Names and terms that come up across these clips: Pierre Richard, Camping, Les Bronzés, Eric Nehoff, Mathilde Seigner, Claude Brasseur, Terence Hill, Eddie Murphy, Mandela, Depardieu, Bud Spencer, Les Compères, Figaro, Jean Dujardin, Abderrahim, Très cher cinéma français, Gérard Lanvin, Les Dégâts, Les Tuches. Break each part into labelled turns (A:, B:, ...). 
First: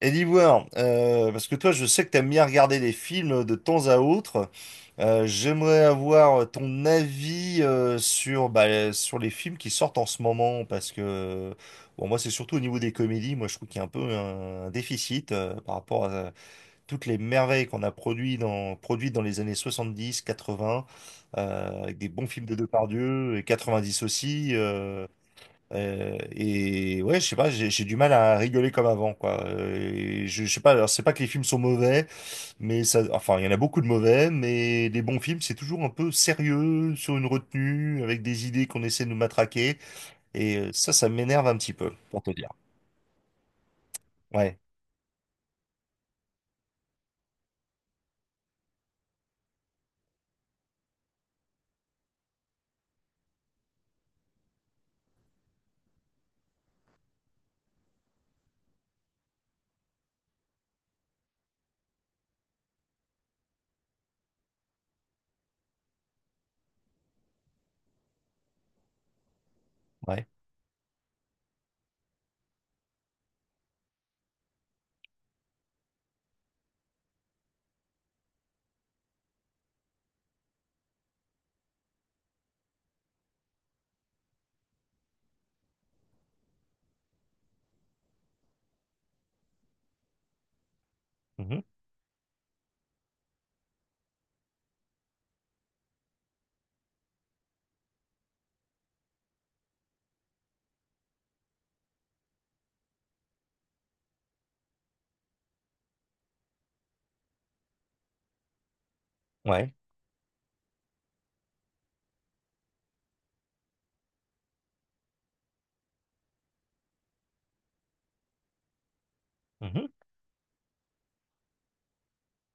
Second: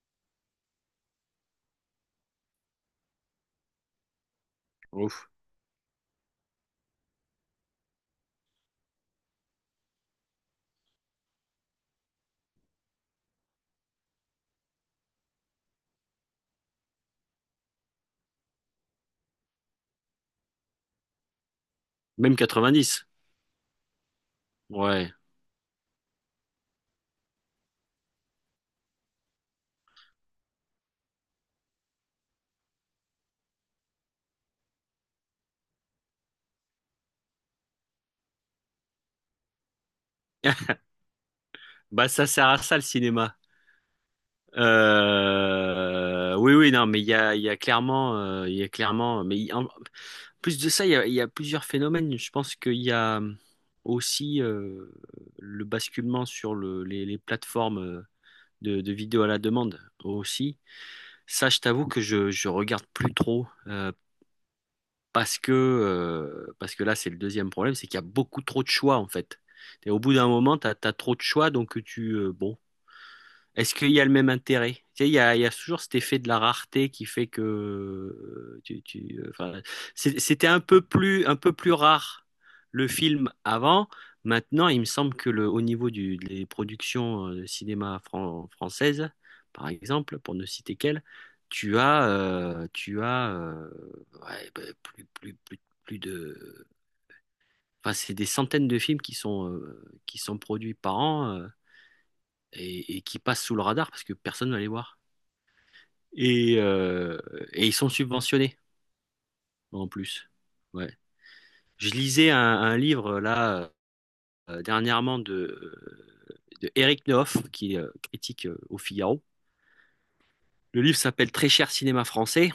A: Et d'Ivoire, parce que toi, je sais que t'aimes bien regarder des films de temps à autre.
B: Ouf.
A: J'aimerais avoir ton avis sur, sur les films qui sortent en ce moment, parce que bon, moi, c'est surtout au niveau des comédies. Moi, je trouve qu'il y a un peu un déficit par rapport à toutes les merveilles qu'on a produites dans les années 70, 80, avec des bons
B: Même
A: films de
B: 90.
A: Depardieu et 90 aussi.
B: Ouais.
A: Et ouais, je sais pas, j'ai du mal à rigoler comme avant, quoi. Et je sais pas, alors c'est pas que les films sont mauvais, mais ça, enfin, il y en a beaucoup de mauvais, mais les bons films, c'est toujours un peu sérieux, sur une retenue, avec des idées qu'on essaie de nous matraquer, et ça, ça m'énerve un petit peu,
B: Bah,
A: pour
B: ça
A: te dire.
B: sert à ça le cinéma.
A: Ouais,
B: Oui, oui, non, mais il y a, clairement, il y a clairement, en plus de ça, il y a, plusieurs phénomènes. Je pense qu'il y a aussi, le basculement sur les plateformes, de vidéos à la demande aussi. Ça, je t'avoue que je regarde plus trop. Parce que là, c'est le deuxième problème, c'est qu'il y a beaucoup trop de choix, en fait. Et au bout
A: ouais,
B: d'un moment, tu as, trop de choix, donc tu, bon, est-ce qu'il y a le même intérêt? Tu sais, il y a, toujours cet effet de la rareté qui fait que, enfin, c'était un peu plus rare le film avant. Maintenant, il me semble que au niveau des productions, de cinéma françaises, par exemple, pour ne citer qu'elles,
A: mhm,
B: tu as, ouais, bah, plus de, enfin, c'est des centaines de films qui sont produits par an, et qui passent sous le radar parce que personne ne va les voir. Et, euh, et ils sont subventionnés
A: ouais,
B: en plus. Ouais. Je lisais un livre là, dernièrement, de Eric Nehoff, qui est, critique, au Figaro.
A: mhm,
B: Le livre s'appelle Très cher cinéma français,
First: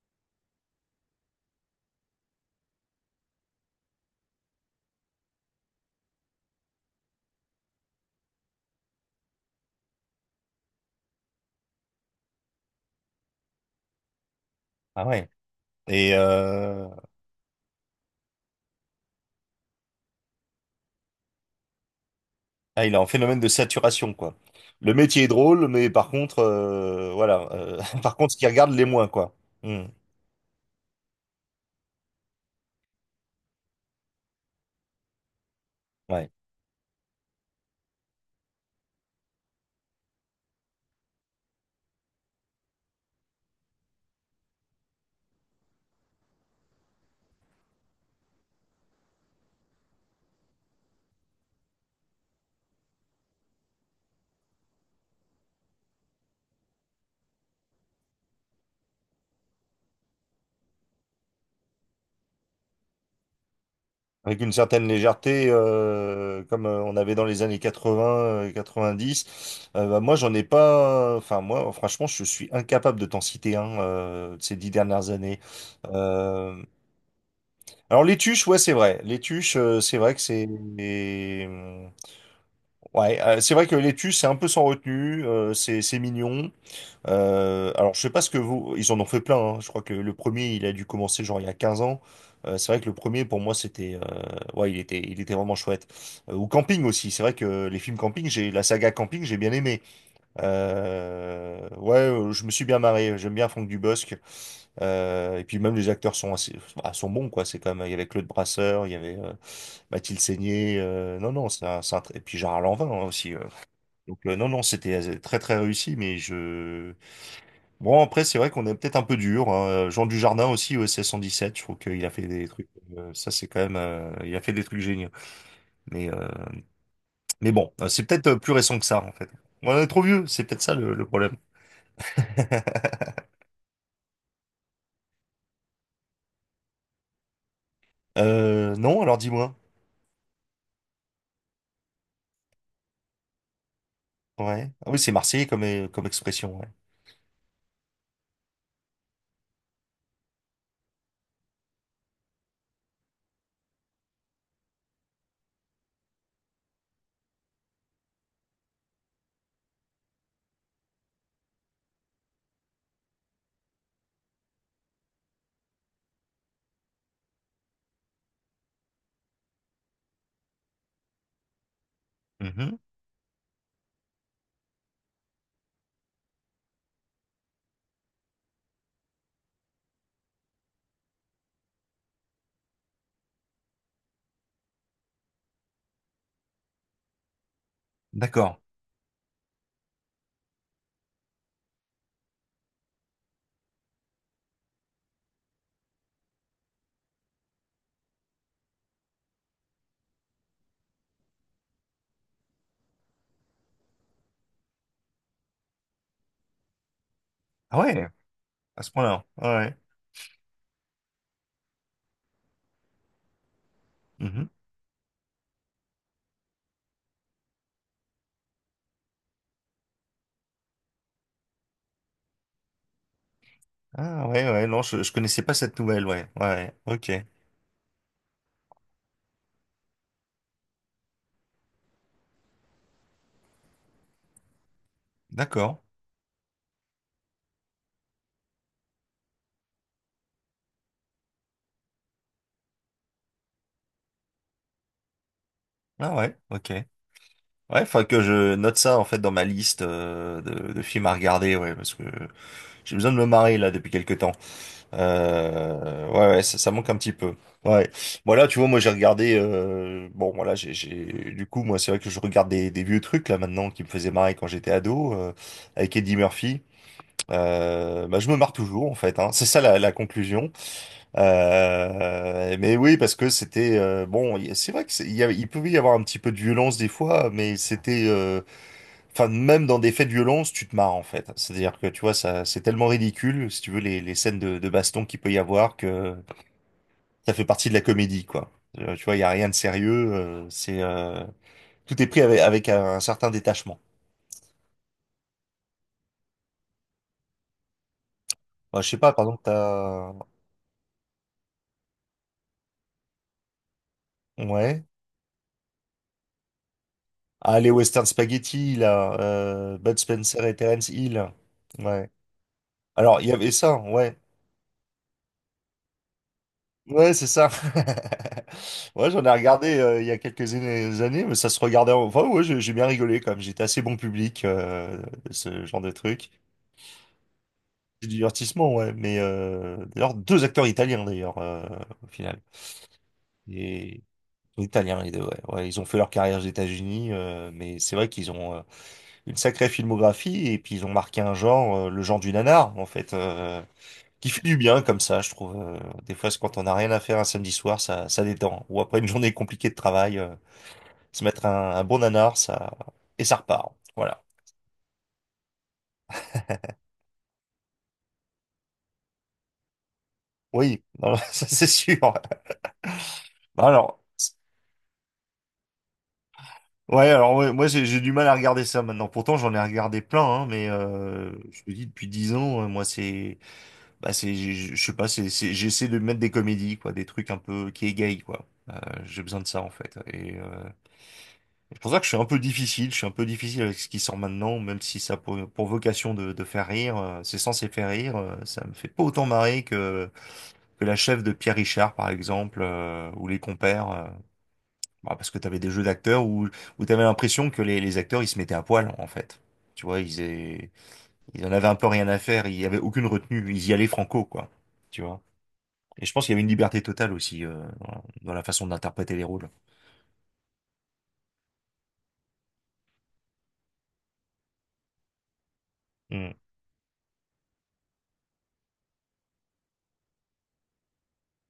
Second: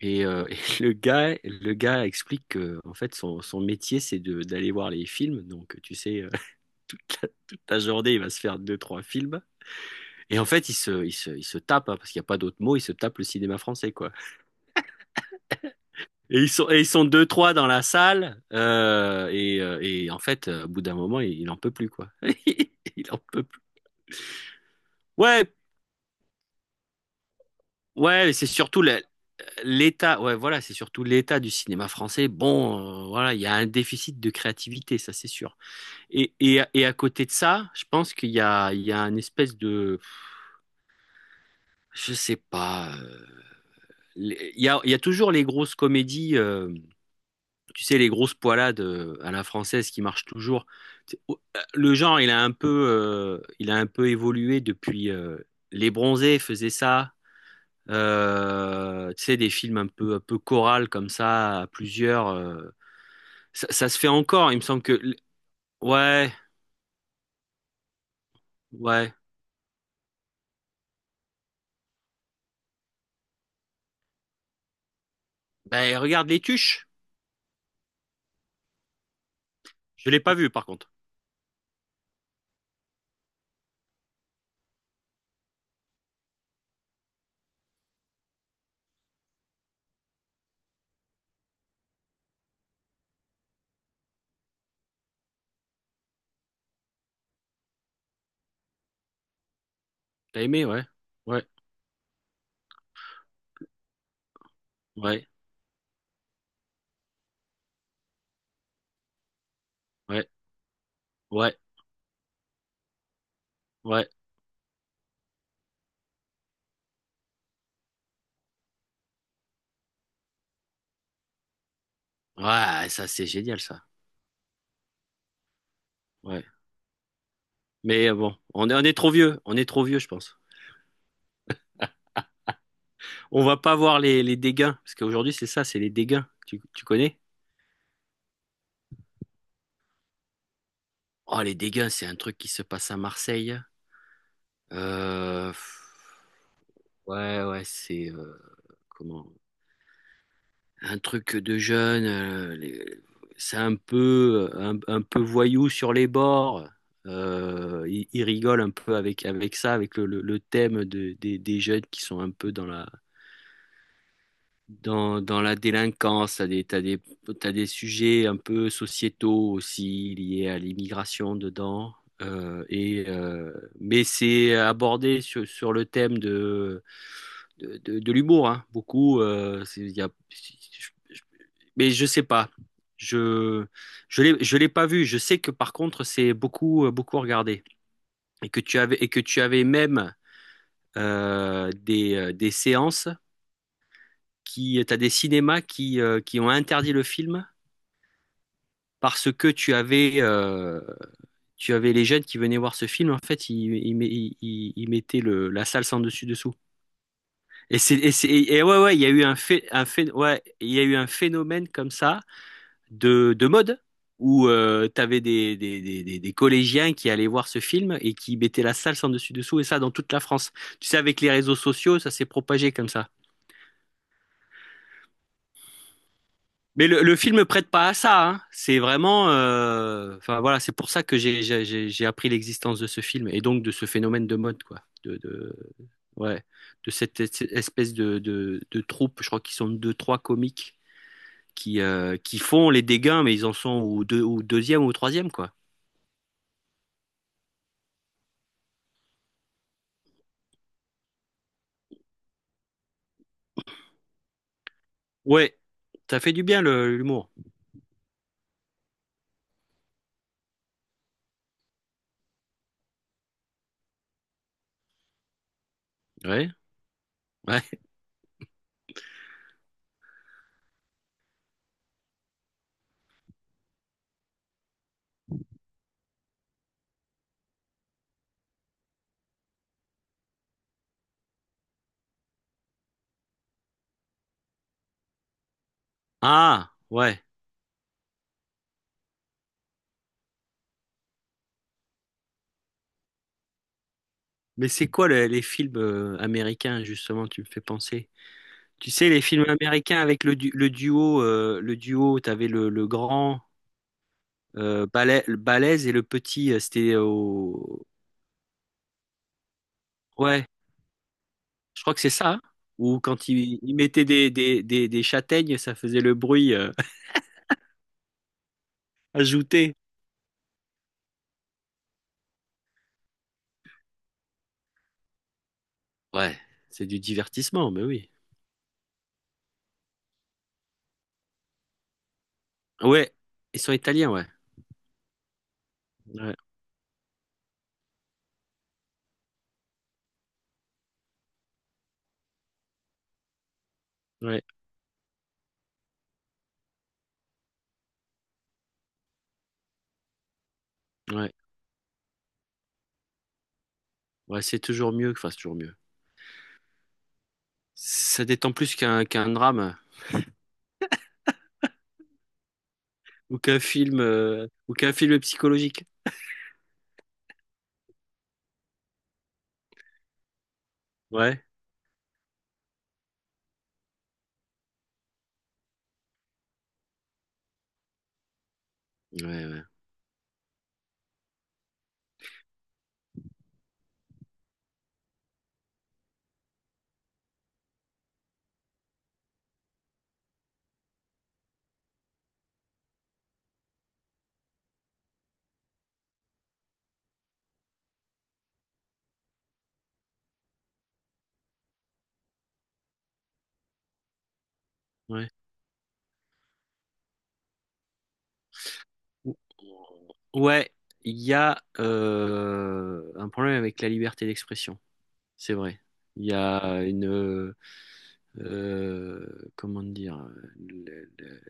B: et le gars explique que en fait son métier c'est de d'aller voir les films. Donc tu sais, toute la journée il va se faire deux trois films, et en fait il se tape, hein, parce qu'il n'y a pas d'autre mot, il se tape le cinéma français, quoi.
A: ah ouais. Et
B: Et ils sont, et ils sont deux, trois dans la salle. Et en fait, au bout d'un moment, il en peut plus, quoi.
A: ah, il est en
B: Il en
A: phénomène
B: peut
A: de
B: plus.
A: saturation, quoi. Le métier est
B: Ouais,
A: drôle, mais par contre, voilà, par
B: ouais,
A: contre,
B: mais
A: ce
B: c'est
A: qui regarde
B: surtout
A: les moins, quoi. Hmm,
B: l'état. Ouais, voilà, c'est surtout l'état du cinéma français. Bon, voilà, il y a un déficit de créativité, ça c'est sûr.
A: ouais.
B: Et à côté de ça, je pense qu'il y a, une espèce de, je sais pas. Il y a, toujours les grosses comédies. Tu sais, les grosses poilades, à la française qui marchent toujours. Le genre, il a un peu, il a un peu évolué depuis. Les Bronzés faisaient ça. Tu sais, des films un peu chorales comme ça, à plusieurs. Ça se fait
A: Avec
B: encore.
A: une
B: Il me semble
A: certaine
B: que.
A: légèreté,
B: Ouais,
A: comme on avait dans les années 80,
B: ouais.
A: 90. Bah, moi, j'en ai pas. Enfin, moi, franchement, je suis incapable de t'en citer un de ces 10 dernières années.
B: Ben, regarde Les
A: Euh,
B: Tuches.
A: Alors, les tuches, ouais, c'est vrai. Les tuches, c'est
B: Je
A: vrai
B: l'ai
A: que
B: pas
A: c'est.
B: vu, par contre.
A: Ouais, c'est vrai que l'étu, c'est un peu sans retenue, c'est mignon. Alors, je sais pas ce que vous... Ils en ont fait plein, hein. Je crois que le premier, il a dû commencer genre il y a 15 ans. C'est vrai que le premier, pour moi, c'était... Ouais, il était vraiment chouette. Ou Camping aussi, c'est vrai que les films Camping, j'ai la saga Camping, j'ai bien aimé.
B: T'as aimé, ouais. Ouais,
A: Ouais, je me suis bien marré. J'aime bien Franck Dubosc.
B: ouais,
A: Et puis même les acteurs sont assez, bah, sont bons quoi. C'est quand même il y avait Claude Brasseur, il y avait Mathilde
B: ouais,
A: Seigner. Non non,
B: ouais,
A: c'est un tr- et puis Gérard Lanvin hein, aussi.
B: ouais.
A: Donc non non, c'était très très réussi. Mais je Bon, après c'est vrai qu'on est peut-être un peu dur. Hein. Jean Dujardin aussi au SS 117 je trouve qu'il a fait des trucs.
B: Ouais, ça, c'est
A: Ça c'est
B: génial,
A: quand même,
B: ça.
A: il a fait des trucs géniaux. Mais euh,
B: Ouais.
A: mais bon, c'est
B: Mais,
A: peut-être
B: bon,
A: plus
B: on est,
A: récent
B: on
A: que
B: est
A: ça en
B: trop
A: fait.
B: vieux. On est
A: On
B: trop
A: est
B: vieux,
A: trop
B: je
A: vieux,
B: pense.
A: c'est peut-être ça le problème.
B: On va pas voir les dégâts, parce qu'aujourd'hui, c'est ça, c'est les dégâts. Tu connais?
A: Non, alors dis-moi.
B: Oh, les dégâts, c'est un truc qui se passe à Marseille.
A: Ouais. Ah oui, c'est marseillais comme,
B: Pff,
A: comme expression, ouais.
B: ouais, ouais, c'est, comment? Un truc de jeune. C'est un peu, un peu voyou sur les bords. Il rigole un peu avec ça, avec le thème des jeunes qui sont un peu dans la, Dans, dans la délinquance. T'as des sujets un peu sociétaux aussi liés à l'immigration dedans. Euh,
A: Mhm.
B: et, euh, mais c'est abordé sur le thème de l'humour, hein. Beaucoup. C'est- il y a- je- Mais je sais pas. Je je l'ai pas vu. Je sais que par contre c'est beaucoup, beaucoup regardé, et
A: D'accord.
B: que tu avais même, des séances qui, t'as des cinémas qui ont interdit le film parce que tu avais les jeunes qui venaient voir ce film. En fait, ils mettaient la salle sans dessus dessous.
A: Ah
B: Et c'est,
A: ouais,
B: et c'est- et ouais,
A: à ce
B: ouais, il y a eu
A: point-là. Ouais.
B: ouais, il y a eu un phénomène comme ça de mode,
A: Mhm.
B: où, t'avais des collégiens qui allaient voir ce film et qui mettaient la salle sans dessus dessous, et ça dans toute la France. Tu sais, avec les réseaux sociaux, ça s'est propagé comme ça.
A: Ah ouais, ouais, non, je connaissais pas cette nouvelle, ouais. Ouais, ouais.
B: Mais le,
A: OK.
B: le film ne prête pas à ça, hein. C'est vraiment, enfin voilà, c'est pour ça que j'ai appris l'existence de ce film, et donc de ce phénomène de mode, quoi. De
A: D'accord.
B: ouais, de cette espèce de troupe. Je crois qu'ils sont deux, trois comiques qui, qui font les dégâts, mais ils en sont au deux, au deuxième ou au troisième, quoi.
A: Ah ouais, OK. Ouais, faut que je note ça en fait dans ma liste de films à regarder, ouais, parce que j'ai besoin de me marrer là depuis quelques temps.
B: Ouais, ça fait
A: Ouais, ouais,
B: du
A: ça,
B: bien
A: ça manque un petit
B: l'humour.
A: peu. Ouais. Voilà, tu vois, moi j'ai regardé. Bon, voilà, j'ai. Du coup, moi, c'est vrai que je regarde des vieux trucs là maintenant qui me faisaient marrer quand j'étais ado avec Eddie
B: Ouais,
A: Murphy.
B: ouais.
A: Bah, je me marre toujours en fait. Hein. C'est ça la, la conclusion. Mais oui, parce que c'était bon. Y- C'est vrai que c'est- il y a- il pouvait y avoir un petit peu de violence des fois, mais c'était. Enfin, même dans des faits de violence, tu te marres en fait. C'est-à-dire que tu vois, ça, c'est tellement ridicule, si tu veux, les scènes de baston qu'il peut y avoir, que
B: Ah, ouais.
A: ça fait partie de la comédie, quoi. Tu vois, il y a rien de sérieux. C'est tout est pris avec, avec un certain détachement.
B: Mais c'est quoi les films, américains justement? Tu me fais penser.
A: Bah, je
B: Tu
A: sais
B: sais,
A: pas,
B: les
A: par exemple,
B: films américains
A: t'as
B: avec le duo, t'avais le grand,
A: ouais,
B: le balèze et le petit, c'était
A: ah les
B: au...
A: Western Spaghetti là, Bud Spencer
B: Ouais,
A: et Terence Hill.
B: je crois que
A: Ouais.
B: c'est ça, hein. Ou
A: Alors
B: quand
A: il y avait
B: ils il
A: ça,
B: mettaient
A: ouais.
B: des châtaignes, ça faisait le bruit,
A: Ouais, c'est ça. Ouais, j'en ai
B: ajouté.
A: regardé il y a quelques années, mais ça se regardait. En- Enfin, ouais, j'ai bien rigolé quand même. J'étais assez bon public, ce genre de truc.
B: Ouais, c'est du divertissement, mais
A: C'est
B: oui.
A: du divertissement, ouais. Mais d'ailleurs, deux acteurs italiens, d'ailleurs, au final.
B: Ouais, ils sont
A: Et
B: italiens, ouais.
A: italiens, les deux, ouais. Ouais, ils ont fait leur
B: Ouais,
A: carrière aux États-Unis, mais c'est vrai qu'ils ont une sacrée filmographie et puis ils ont marqué un genre, le genre du nanar, en fait. Qui fait
B: ouais,
A: du bien comme ça, je trouve. Des fois, c'est quand on n'a rien à faire un samedi soir, ça détend. Ou après une journée compliquée de travail, se
B: ouais.
A: mettre un bon nanar, ça et ça repart. Voilà.
B: Ouais, c'est toujours mieux, enfin, c'est toujours mieux. Ça détend plus qu'un drame,
A: Oui, non, ça c'est sûr. Bah, Alors, c-
B: ou qu'un film psychologique.
A: ouais, alors ouais, moi j'ai du mal à regarder ça maintenant. Pourtant, j'en ai regardé plein, hein, mais
B: Ouais,
A: je te dis depuis 10 ans, moi c'est, bah c'est, je sais pas, c'est- j'essaie de mettre des comédies, quoi, des trucs un peu qui égayent, quoi.
B: ouais,
A: J'ai besoin de ça
B: ouais.
A: en fait. Et c'est pour ça que je suis un peu difficile, je suis un peu difficile avec ce qui sort maintenant, même si ça a pour vocation de faire rire, c'est censé faire rire, ça me fait pas autant marrer que la chef de Pierre Richard, par exemple, ou les compères, bah, parce que t'avais des jeux d'acteurs où, où t'avais l'impression que les acteurs, ils se mettaient à poil, en fait. Tu vois, ils, aient- ils en avaient un peu rien à faire, il y avait aucune retenue, ils y allaient franco, quoi. Tu vois.
B: Ouais.
A: Et je pense qu'il y avait une liberté totale aussi, dans la façon d'interpréter les
B: Ou-
A: rôles.
B: Ouais, il y a, un problème avec la liberté d'expression, c'est vrai. Il
A: Mm.
B: y a une, euh, comment dire, le- le-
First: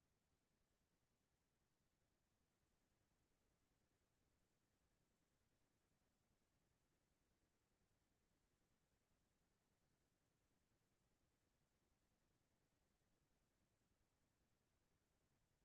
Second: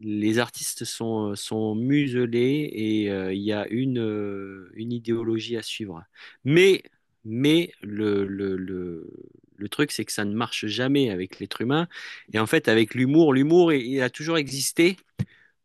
B: les artistes sont muselés, et, il y a une, une idéologie à suivre. Mais mais le truc c'est que ça ne marche jamais avec l'être humain, et en fait avec l'humour, l'humour il a toujours existé,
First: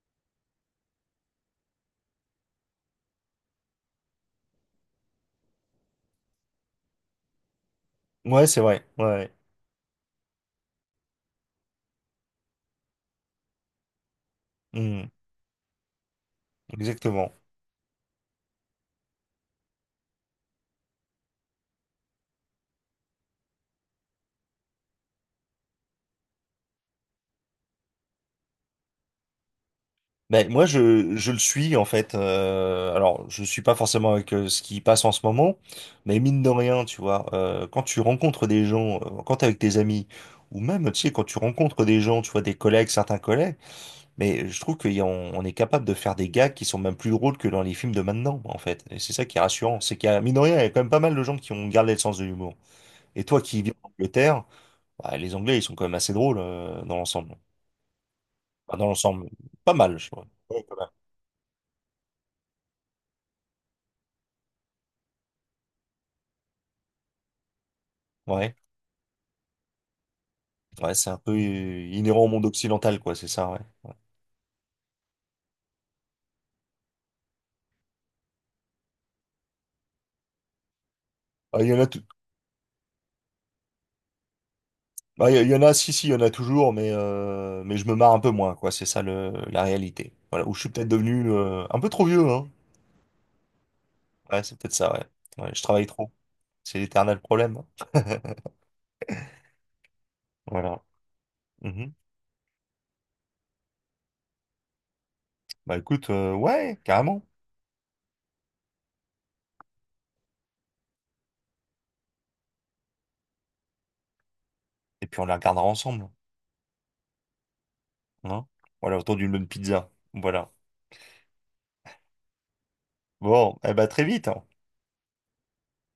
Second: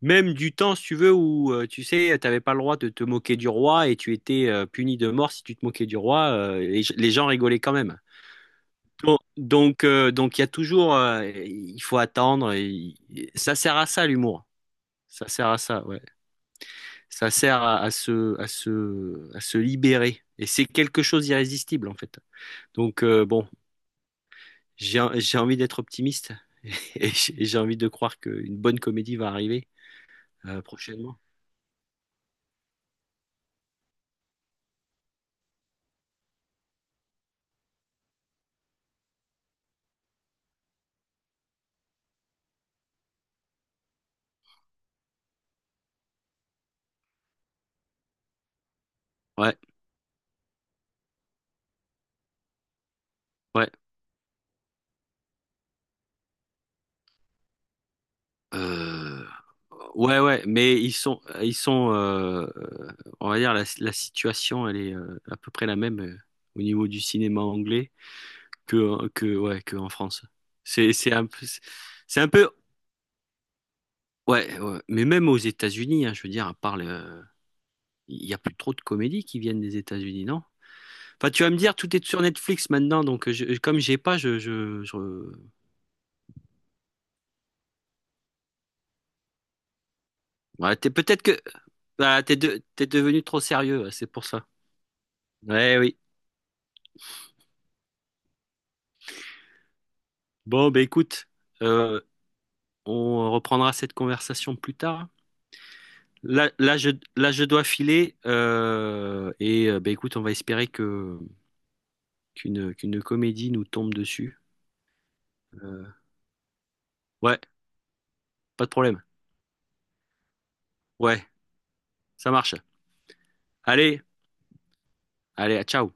B: même du temps, si tu veux, où, tu sais, t'avais pas le droit de te moquer du roi, et tu étais, puni de mort si tu te moquais du roi. Les gens rigolaient quand même.
A: Ouais, c'est vrai, ouais,
B: Bon.
A: ouais.
B: Donc il y a toujours, il faut attendre. Ça sert à ça l'humour.
A: Mm.
B: Ça sert à ça, ouais. Ça
A: Exactement.
B: sert à, à se libérer. Et c'est quelque chose d'irrésistible en fait. Donc, bon, j'ai envie d'être optimiste, et j'ai envie de croire qu'une bonne comédie va arriver,
A: Ben, moi,
B: prochainement.
A: je le suis en fait. Alors, je suis pas forcément avec ce qui passe en ce moment, mais mine de rien, tu vois, quand tu rencontres des gens, quand t'es avec tes amis, ou même, tu sais, quand tu rencontres des gens, tu vois, des collègues, certains collègues, mais je trouve qu'on est capable de faire des gags qui sont même plus drôles que dans les films de maintenant, en fait. Et c'est ça qui est
B: Ouais,
A: rassurant, c'est qu'il y a, mine de rien, il y a quand même pas mal de gens qui ont gardé le sens de l'humour. Et toi qui
B: ouais.
A: vis en Angleterre, bah, les Anglais, ils sont quand même assez drôles dans l'ensemble. Enfin, dans
B: Euh,
A: l'ensemble, pas mal, je
B: ouais,
A: crois.
B: ouais,
A: Ouais,
B: mais
A: quand même.
B: on va dire la situation, elle est, à peu près la même, au niveau du cinéma anglais
A: Ouais.
B: que ouais, que en France. C'est
A: Ouais, c'est
B: c'est
A: un
B: un
A: peu
B: peu, c'est
A: inhérent au
B: un
A: monde
B: peu,
A: occidental, quoi, c'est ça, ouais. Ouais.
B: ouais, ouais. Mais même aux États-Unis, hein, je veux dire, à part il y a plus trop de comédies qui viennent des États-Unis, non? Enfin, tu vas me
A: Ah, il y
B: dire,
A: en a,
B: tout
A: tou-
B: est sur Netflix maintenant, donc je, comme j'ai pas, je...
A: ah, il y en a, si, si, il y en a toujours, mais je me marre un peu moins, quoi, c'est ça le, la réalité. Voilà, où je suis
B: Ouais,
A: peut-être
B: t'es peut-être
A: devenu
B: que,
A: un peu trop
B: voilà,
A: vieux, hein.
B: t'es devenu trop sérieux, ouais, c'est pour
A: Ouais,
B: ça.
A: c'est peut-être ça, ouais. Ouais, je
B: Ouais,
A: travaille
B: oui.
A: trop. C'est l'éternel problème. Hein.
B: Bon, ben
A: Voilà.
B: écoute,
A: Mhm.
B: euh, on reprendra cette conversation plus tard.
A: Bah écoute,
B: Là, là,
A: ouais,
B: je,
A: carrément.
B: Là, je dois filer. Bah écoute, on va espérer que qu'une qu'une comédie nous tombe dessus.
A: Et puis on la regardera
B: Euh,
A: ensemble,
B: ouais,
A: hein.
B: pas de
A: Voilà,
B: problème.
A: autour d'une bonne pizza. Voilà.
B: Ouais, ça marche.
A: Bon, eh bah
B: Allez,
A: très vite.
B: allez, à ciao.